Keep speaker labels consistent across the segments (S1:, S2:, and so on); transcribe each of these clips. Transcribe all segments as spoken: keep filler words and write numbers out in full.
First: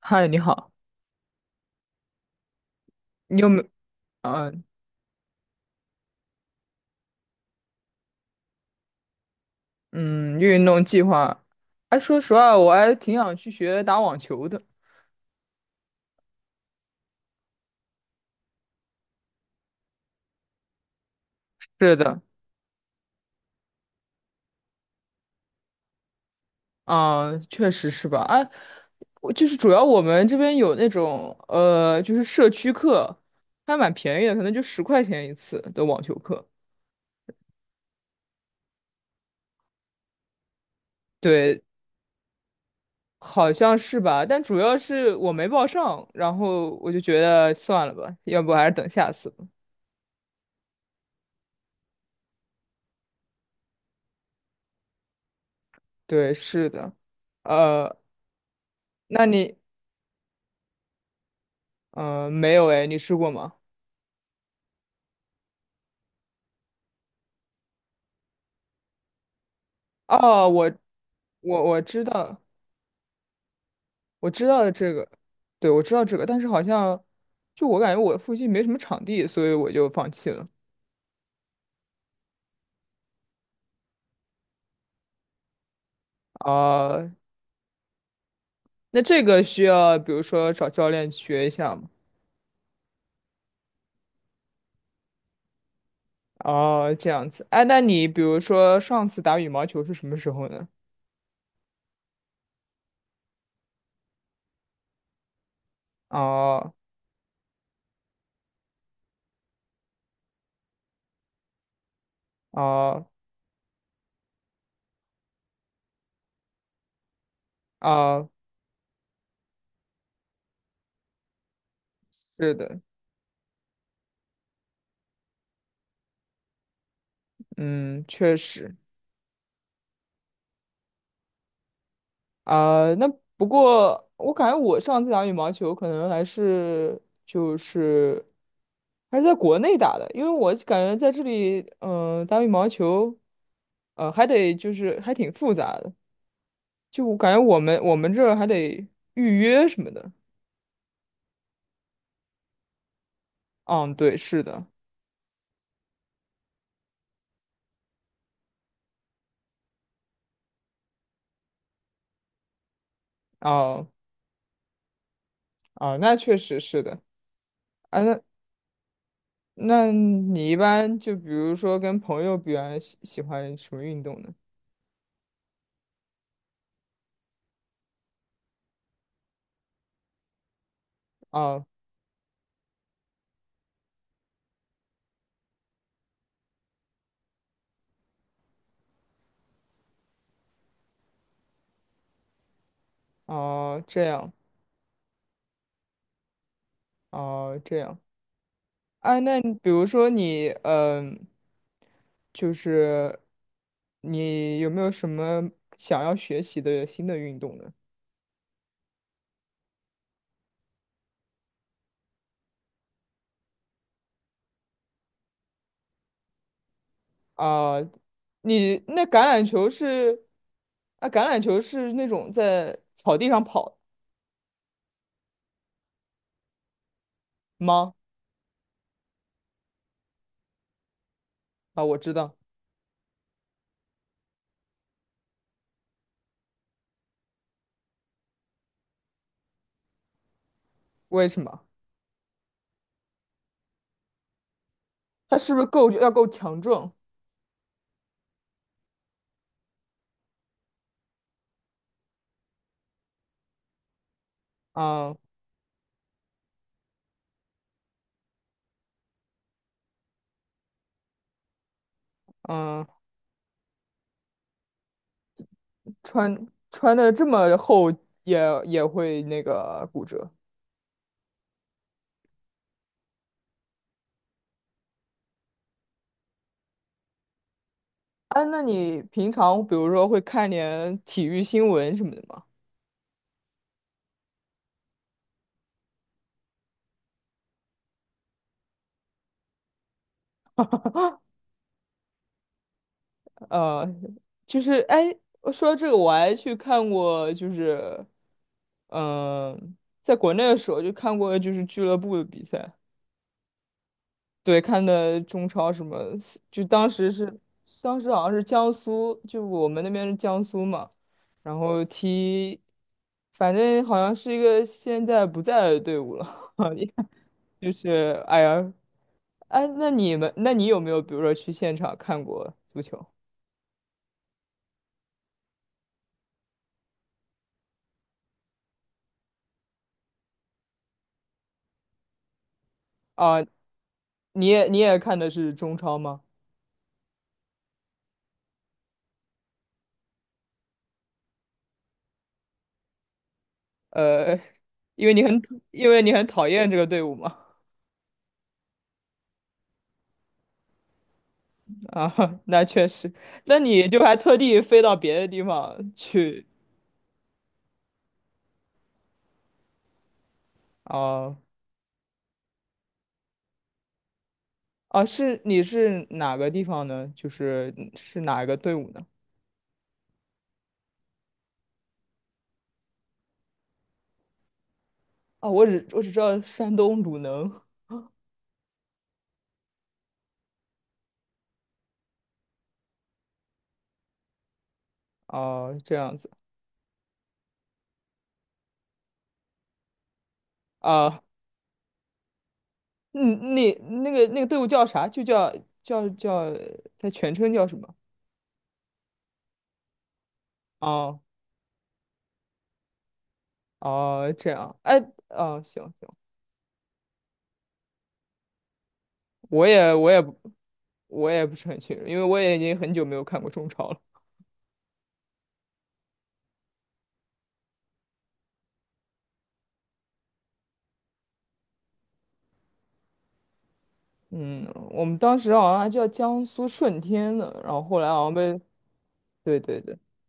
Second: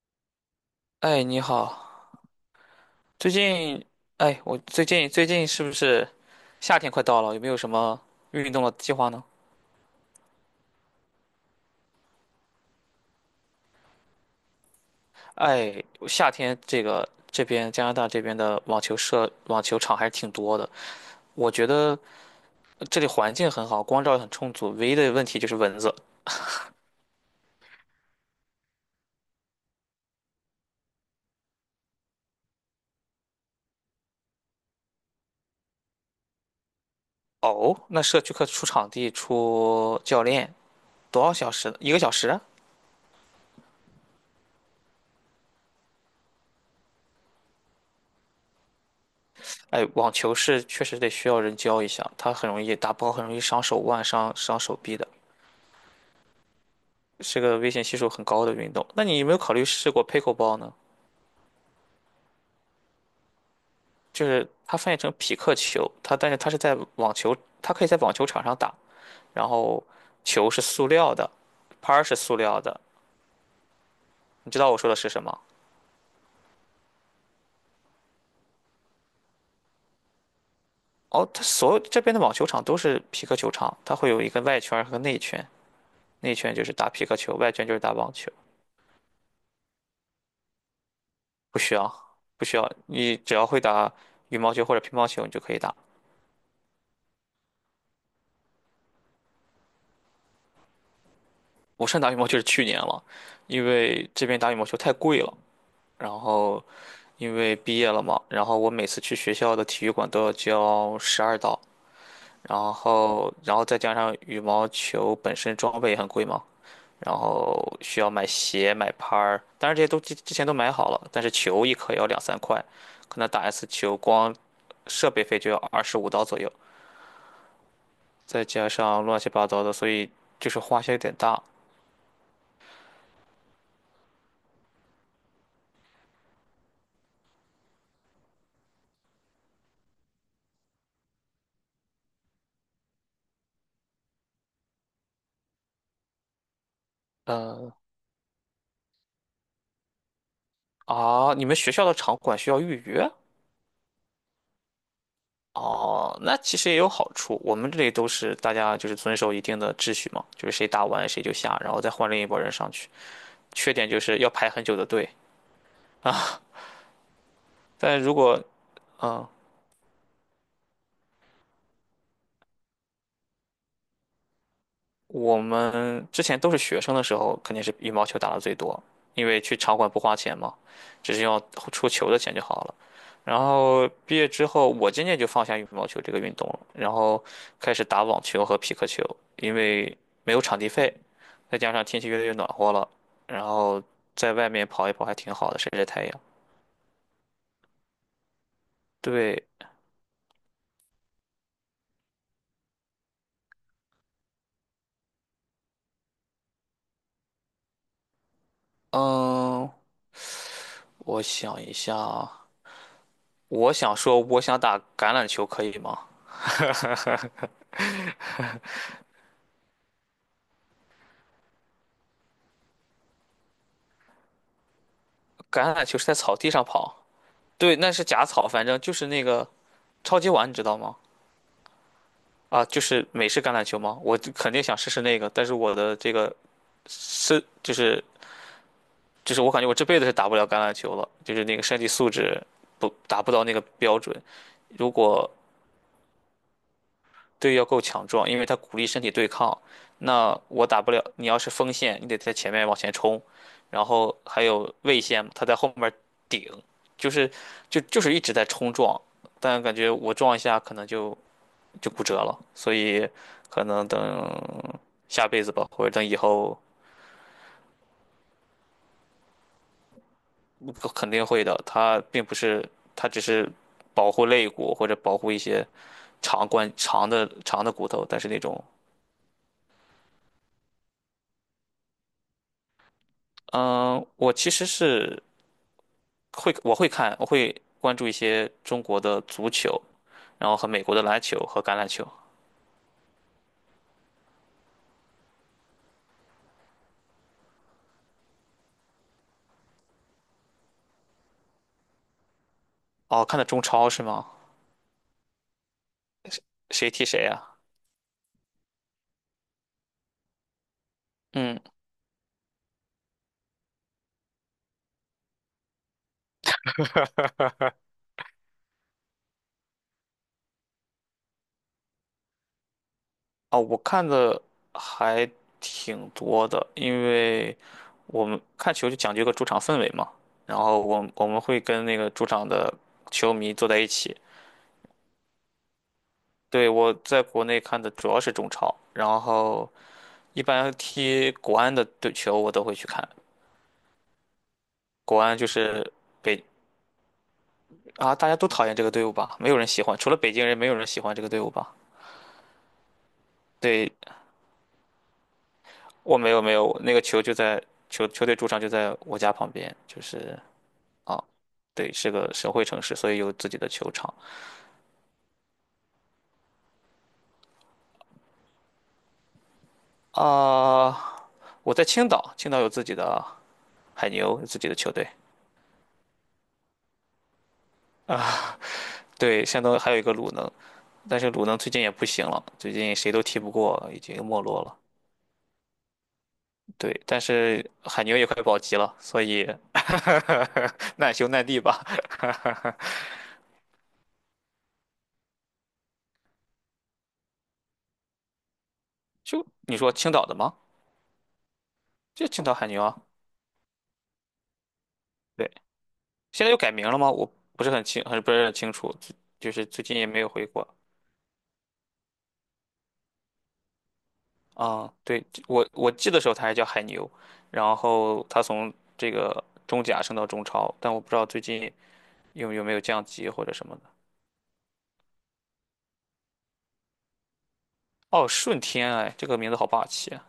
S1: 嗨，你好。
S2: 哎，你好。最
S1: 你有没
S2: 近，哎，
S1: 啊？
S2: 我最近最近是不是夏天快到了？有没有什么运动的计划呢？
S1: 嗯，运动计划。哎，说实话，我还挺想去学打网球的。
S2: 哎，夏天这个这边加拿大这边的网球社网球场还是挺多的。我觉
S1: 是
S2: 得
S1: 的。
S2: 这里环境很好，光照很充足，唯一的问题就是蚊子。
S1: 啊，确实是吧？哎，我就是主要我们这边有那种呃，就是社区课，还蛮便宜的，可能就十块钱一次的网球课。
S2: 哦，那社区课出场地、出教练，多少小
S1: 对，
S2: 时？一个小时啊？
S1: 好像是吧？但主要是我没报上，然后我就觉得算了吧，要不还是等下次吧。
S2: 哎，网球是确实得需要人教一下，它很容易打不好，很容易伤手腕、伤伤手臂的。
S1: 对，是的。
S2: 是个危险
S1: 呃，
S2: 系数很高的运动。那你
S1: 那
S2: 有没有考
S1: 你
S2: 虑试过 pickleball 呢？
S1: 呃没有。哎，你试过吗？
S2: 就是它翻译成匹克球，它但是它是在网球，它可以在网球场上打，然后
S1: 哦，
S2: 球是
S1: 我
S2: 塑料的，
S1: 我我
S2: 拍儿
S1: 知
S2: 是塑
S1: 道，
S2: 料的。
S1: 我知
S2: 你知
S1: 道
S2: 道我说
S1: 这
S2: 的
S1: 个。
S2: 是什么？
S1: 对，我知道这个，但是好像就我感觉我附近没什么场地，所以我就放弃了。
S2: 哦，它所有这边的网球场都是匹克球场，它会有一个外圈儿和内圈，内圈就是打匹
S1: 啊，
S2: 克球，外圈就是打网球。
S1: 那这个需要比如说找教练学一
S2: 不
S1: 下
S2: 需
S1: 吗？
S2: 要，不需要，你只要会打羽毛球或者乒乓球，你就可以打。
S1: 哦，这样子。哎，那你比如说上次打羽毛球是什么时候呢？
S2: 我上打羽毛球是去年了，因为这边打羽毛球太贵了，然后。
S1: 哦
S2: 因为毕业了嘛，然后我每次去学校的体育馆都要交十二刀，然
S1: 哦
S2: 后然后再加上羽毛球本身装备也很贵嘛，然后需要买
S1: 哦，
S2: 鞋、买拍儿，当然这些都之之前都买好了，但是球一颗也要两三
S1: 是
S2: 块，
S1: 的。
S2: 可能打一次球光设备费就要二十五刀左右，
S1: 嗯，确
S2: 再加
S1: 实。
S2: 上乱七八糟的，所以就是花销有点大。
S1: 啊，那不过我感觉我上次打羽毛球可能还是就是还是在国内打的，因为我感觉在这里，嗯、打羽毛球，呃，还得就是还挺复杂的，就我感觉我
S2: 嗯，
S1: 们我们这儿还得预约什么的。
S2: 啊，你们学校的场馆需要预约？
S1: 嗯，对，是的。
S2: 哦，那其实也有好处。我们这里都是大家就是遵守一定的秩序嘛，就是谁打完谁就下，然后再换另一拨人上去。缺
S1: 哦
S2: 点就是要排很久的队
S1: 哦，那确
S2: 啊。
S1: 实是的
S2: 但
S1: 啊。
S2: 如
S1: 那
S2: 果嗯，
S1: 那你一般就比如说跟朋友比完喜喜欢什么运动呢？
S2: 我们之前都是学生的时候，肯定是羽毛球打的最多，因为去场馆不花钱嘛，只是要
S1: 哦
S2: 出球的钱就好了。然后毕业之后，我渐渐就放下羽毛球这个运动了，然后开始打网球和匹克球，因为没有场地费，再加上天气越来越暖和了，然
S1: 哦，
S2: 后
S1: 这样。
S2: 在外面跑一跑还挺好的，晒晒太阳。
S1: 哦，这样。啊，那
S2: 对，
S1: 你比如说你，嗯、就是你有没有什么想要学习的新的运动呢？
S2: 嗯，我想一下啊，我想说，我想打橄榄球，可以吗？
S1: 啊，你那橄榄球是，啊，橄榄球是那种在草地上跑
S2: 橄榄球是在草地上跑。对，那
S1: 吗？
S2: 是假草，反正就是那个超级碗，你知道吗？
S1: 啊，我知道。
S2: 啊，就是美式橄榄球吗？我就肯定想试试那个，但是我的这个身就是就是我感觉我这辈子是打不了橄榄球了，
S1: 为
S2: 就
S1: 什
S2: 是那个
S1: 么？
S2: 身体素质不达不到那个标准。如果
S1: 它是不是够要够强壮？
S2: 队要够强壮，因为他鼓励身体对抗，那我打不了。你要是锋线，你得在前面往前冲，然后还有卫
S1: 啊，
S2: 线，他在后面顶，就是就就是一直在冲撞，但感觉我撞一下可能就就骨折了，所
S1: 嗯，
S2: 以可能等下辈子吧，或者等以
S1: 穿
S2: 后
S1: 穿的这么厚也也会那个骨折。
S2: 肯定会的。他并不是，他只是保护肋骨或者保护一些长关长的长的骨头，但是那
S1: 哎，那
S2: 种，
S1: 你平常比如说会看点体育新闻什么的吗？
S2: 嗯，我其实是会我会看，我会关注一些中国的足球，然后和美国的篮球和橄榄球。
S1: 呃，就是哎，我说到这个我还去看过，就是嗯、呃在国内的时候就看过就是俱乐部的比赛。
S2: 哦，看的中超是吗？
S1: 对，看的中超什么，就当
S2: 谁踢
S1: 时
S2: 谁
S1: 是
S2: 啊？
S1: 当时好像是江苏，就我们那边是江苏嘛，然
S2: 嗯。
S1: 后踢，反正好像是一个现在不在的队伍了，就是哎呀。哎，那你们那你有没有比如说去现场看过足球
S2: 啊，我看的还挺多的，因为我们看球就讲究一个主场氛围嘛。然后我我们会跟那个主场的球
S1: 啊？
S2: 迷坐在一起。
S1: 你也你也看的是中超吗？
S2: 对，我在国内看的主要是中超，然后一般踢国安的队球我都会去看。
S1: 呃，因为
S2: 国
S1: 你
S2: 安
S1: 很
S2: 就
S1: 因
S2: 是
S1: 为你很
S2: 北
S1: 讨厌这个队伍嘛。
S2: 啊，大家都讨厌这个队伍吧？没有人喜欢，除了北京人，没有人喜欢这个队伍吧？
S1: 啊，那确实，那你
S2: 对，
S1: 就还特地飞到别的地方
S2: 我没有
S1: 去
S2: 没有，那个球就在球球队主场就在我家旁边，就是。啊，
S1: 哦。
S2: 对，是个省会城市，所以有自己的球场
S1: 啊，是你是哪个地方呢？就是是哪个队伍呢？
S2: 啊。我在青岛，青岛有自己的海牛，有自己的球队
S1: 啊，我只我只知道山东鲁能。
S2: 啊。对，山东还有一个鲁能，但是鲁能最近也不行了，最近谁都踢不过，已经没落了。
S1: 哦，这样子
S2: 对，但是海牛也快保级了，所以 难
S1: 啊。
S2: 兄难弟吧。
S1: 嗯，那那个那个队伍叫啥？就叫叫叫，它全称叫什么？
S2: 就你说青岛的吗？
S1: 哦
S2: 就青岛海牛啊。
S1: 哦，这样，哎，
S2: 对，
S1: 哦，行行，
S2: 现在又改名了吗？我不是很清，很不是很清楚，就就是
S1: 我
S2: 最
S1: 也
S2: 近也
S1: 我
S2: 没
S1: 也
S2: 有回国。
S1: 我也不是很清楚，因为我也已经很久没有看过中超了。
S2: 啊，对，我我记得时候他还叫海牛，然后他从这个中甲升到中超，但我不知道最近有有没有降级或者什么的。
S1: 嗯，我们当时好像还叫江苏舜天呢，然后后来好
S2: 哦，
S1: 像
S2: 顺
S1: 被，
S2: 天，哎，这个名字
S1: 对
S2: 好
S1: 对
S2: 霸
S1: 对，
S2: 气啊！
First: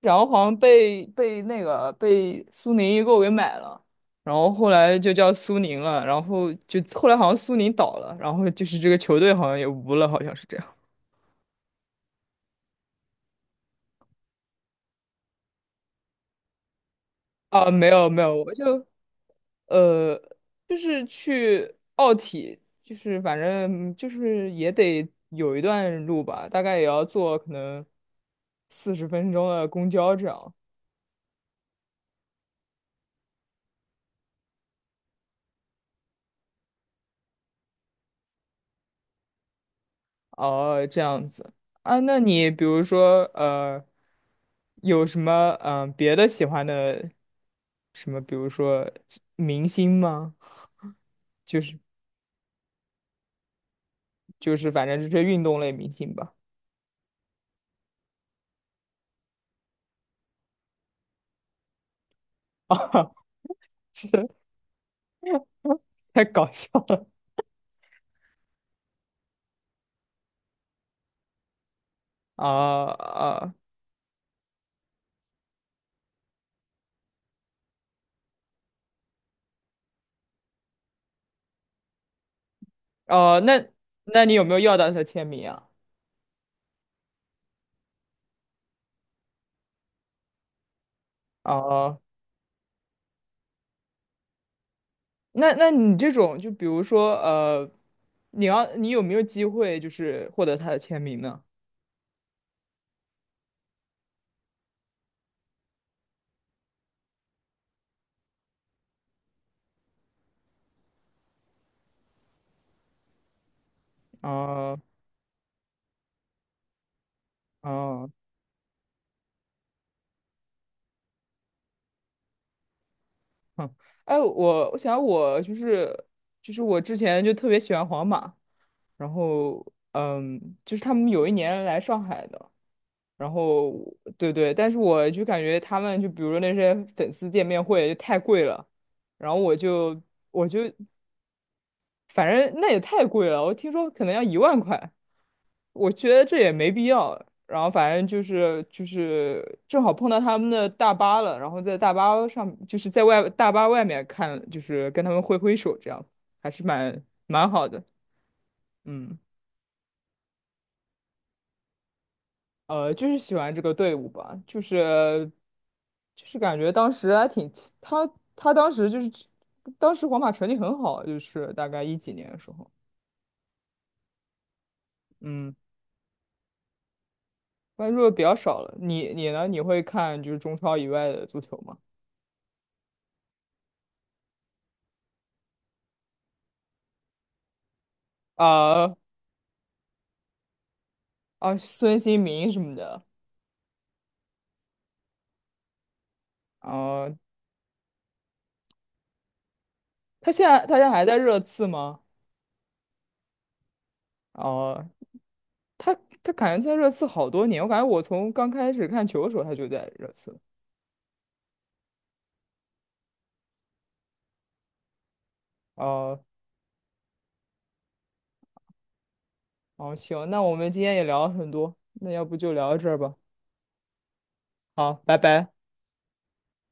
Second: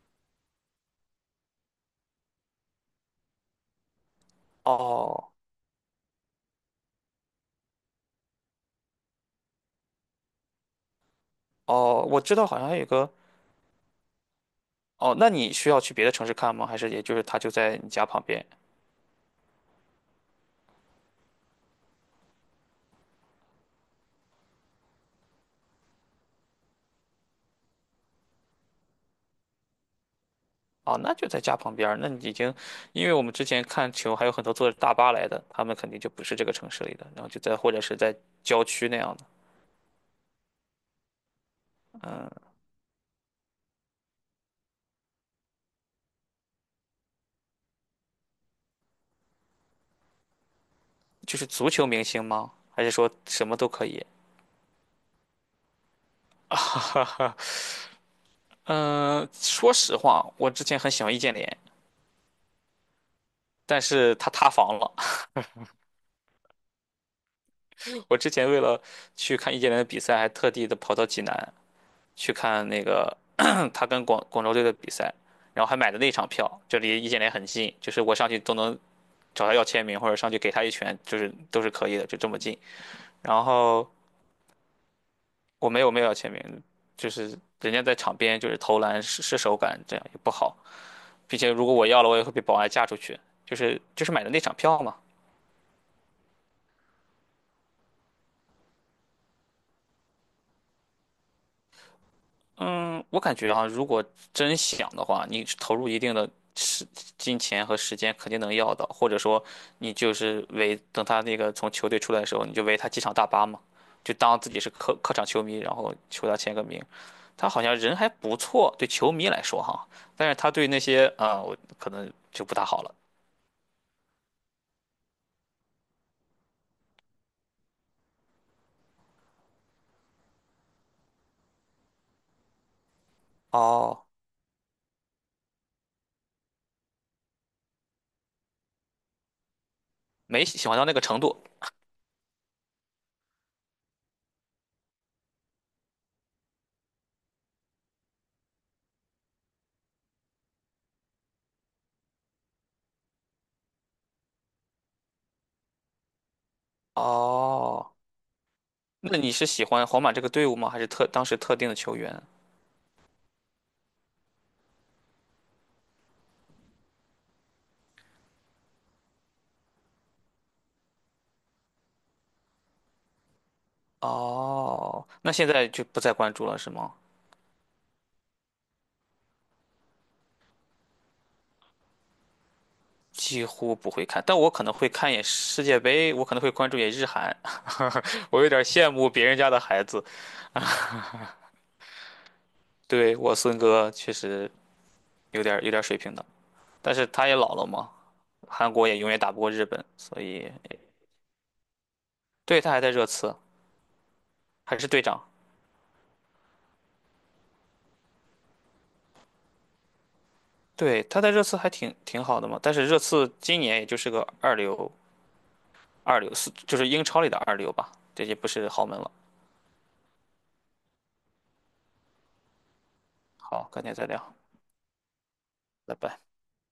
S1: 然后好像被被那个被苏宁易购给买了，然后后来就叫
S2: 哦
S1: 苏宁了，然后就后来好像苏宁倒了，然后就是这个球队好像也无了，好像是这样。
S2: 哦，我知道，好像还有个。哦，那你需要去别的城市看吗？还是也就是他就
S1: 啊，
S2: 在
S1: 没
S2: 你家
S1: 有没
S2: 旁
S1: 有。
S2: 边？
S1: 我就呃，就是去奥体，就是反正就是也得有一段路吧，大概也要坐可能四十分钟的公交这样。
S2: 哦，那就在家旁边儿那你已经，因为我们之前看球还有很多坐着大巴来的，他们肯定就不是这个城市里的，然后就在或者是在郊区那样的。
S1: 哦，这样子啊，那你
S2: 嗯。
S1: 比如说呃，有什么嗯、呃别的喜欢的什么，比如说明星吗？
S2: 就是足球明星吗？还是说什么都可以？
S1: 就是反正就是运动类明星吧。
S2: 嗯，说实话，我之前很喜欢易建联，
S1: 啊，
S2: 但
S1: 是
S2: 是他塌房了。
S1: 太搞笑了。
S2: 我之前为了去看易建联的比赛，还特地的跑到济南去
S1: 啊
S2: 看那个
S1: 啊
S2: 他跟广广州队的比赛，然后还买的那场票，就离易建联很近，就是我上去都能找他要签名，或者上去给他一拳，就是都是可以的，就这么近。
S1: 哦，
S2: 然
S1: 那
S2: 后
S1: 那你有没有要到他签名啊？
S2: 我没有没有要签名，就是人家在场边就是投篮试失手感，这样也不好。并且如果我
S1: 哦，
S2: 要了，我也会被保安架出去。就是就是买的那场票嘛。
S1: 那那你这种，就比如说，呃，你要你有没有机会就是获得他的签名呢？
S2: 嗯，我感觉啊，如果真想的话，你投入一定的时金钱和时间，肯定能要到。或者说，你就是为等他那个从球队出来的时候，你就为他机场大巴嘛，就当自己是
S1: 啊
S2: 客客场球迷，然后求他签个名。他好像人还
S1: 啊，
S2: 不错，对球迷来说哈，但是他对那些啊、呃我可能就不大好了。
S1: 哼，哎，我我想我就是就是我之前就特别喜欢皇马，然后嗯，就是他们有一年来上海的，然后
S2: 哦，
S1: 对对，但是我就感觉他们就比如说那些粉丝见面会就太贵了，然后我就
S2: 没
S1: 我就
S2: 喜欢到那个程度。
S1: 反正那也太贵了，我听说可能要一万块。我觉得这也没必要。然后反正就是就是正好碰到他们的大巴了，然后在大巴上就是在外大巴外面看，就是跟他们挥挥手，这样还是蛮蛮好的。
S2: 哦。
S1: 嗯，
S2: 那你是喜欢皇马这个队伍吗？还是特当时特定的球员？
S1: 呃，就是喜欢这个队伍吧，就是就是感觉当时还挺他他当时就是当时皇马成绩很好，就是大概一几年的时候。
S2: 哦，那现
S1: 嗯，
S2: 在就不再关注了是吗？
S1: 关注的比较少了。你你呢？你会看就是中超以外的足球吗？
S2: 几乎不会看，但我可能会看一眼世界杯，我可能会关注一眼日韩。我有点羡
S1: 啊，
S2: 慕别人家的孩子。
S1: 啊，孙兴民什么的。
S2: 对，我孙哥确实有点有点水平的，但是
S1: 哦，
S2: 他也老了嘛，韩国也永远打不过日本，所
S1: 他现
S2: 以
S1: 在他现在还在热刺吗？
S2: 对，他还在热刺，还是
S1: 哦，
S2: 队长。
S1: 他他感觉在热刺好多年，我感觉我从刚开始看球的时候他就在热刺。
S2: 对，他在热刺还挺挺好的嘛，但是热刺今年也就是个二流，二
S1: 哦，
S2: 流是就是英超里的二流吧，这些不是豪门了。
S1: 哦，行，那我们今天也聊了很多，那要不就聊到这儿吧。
S2: 好，改天再聊，
S1: 好，拜拜。
S2: 拜拜。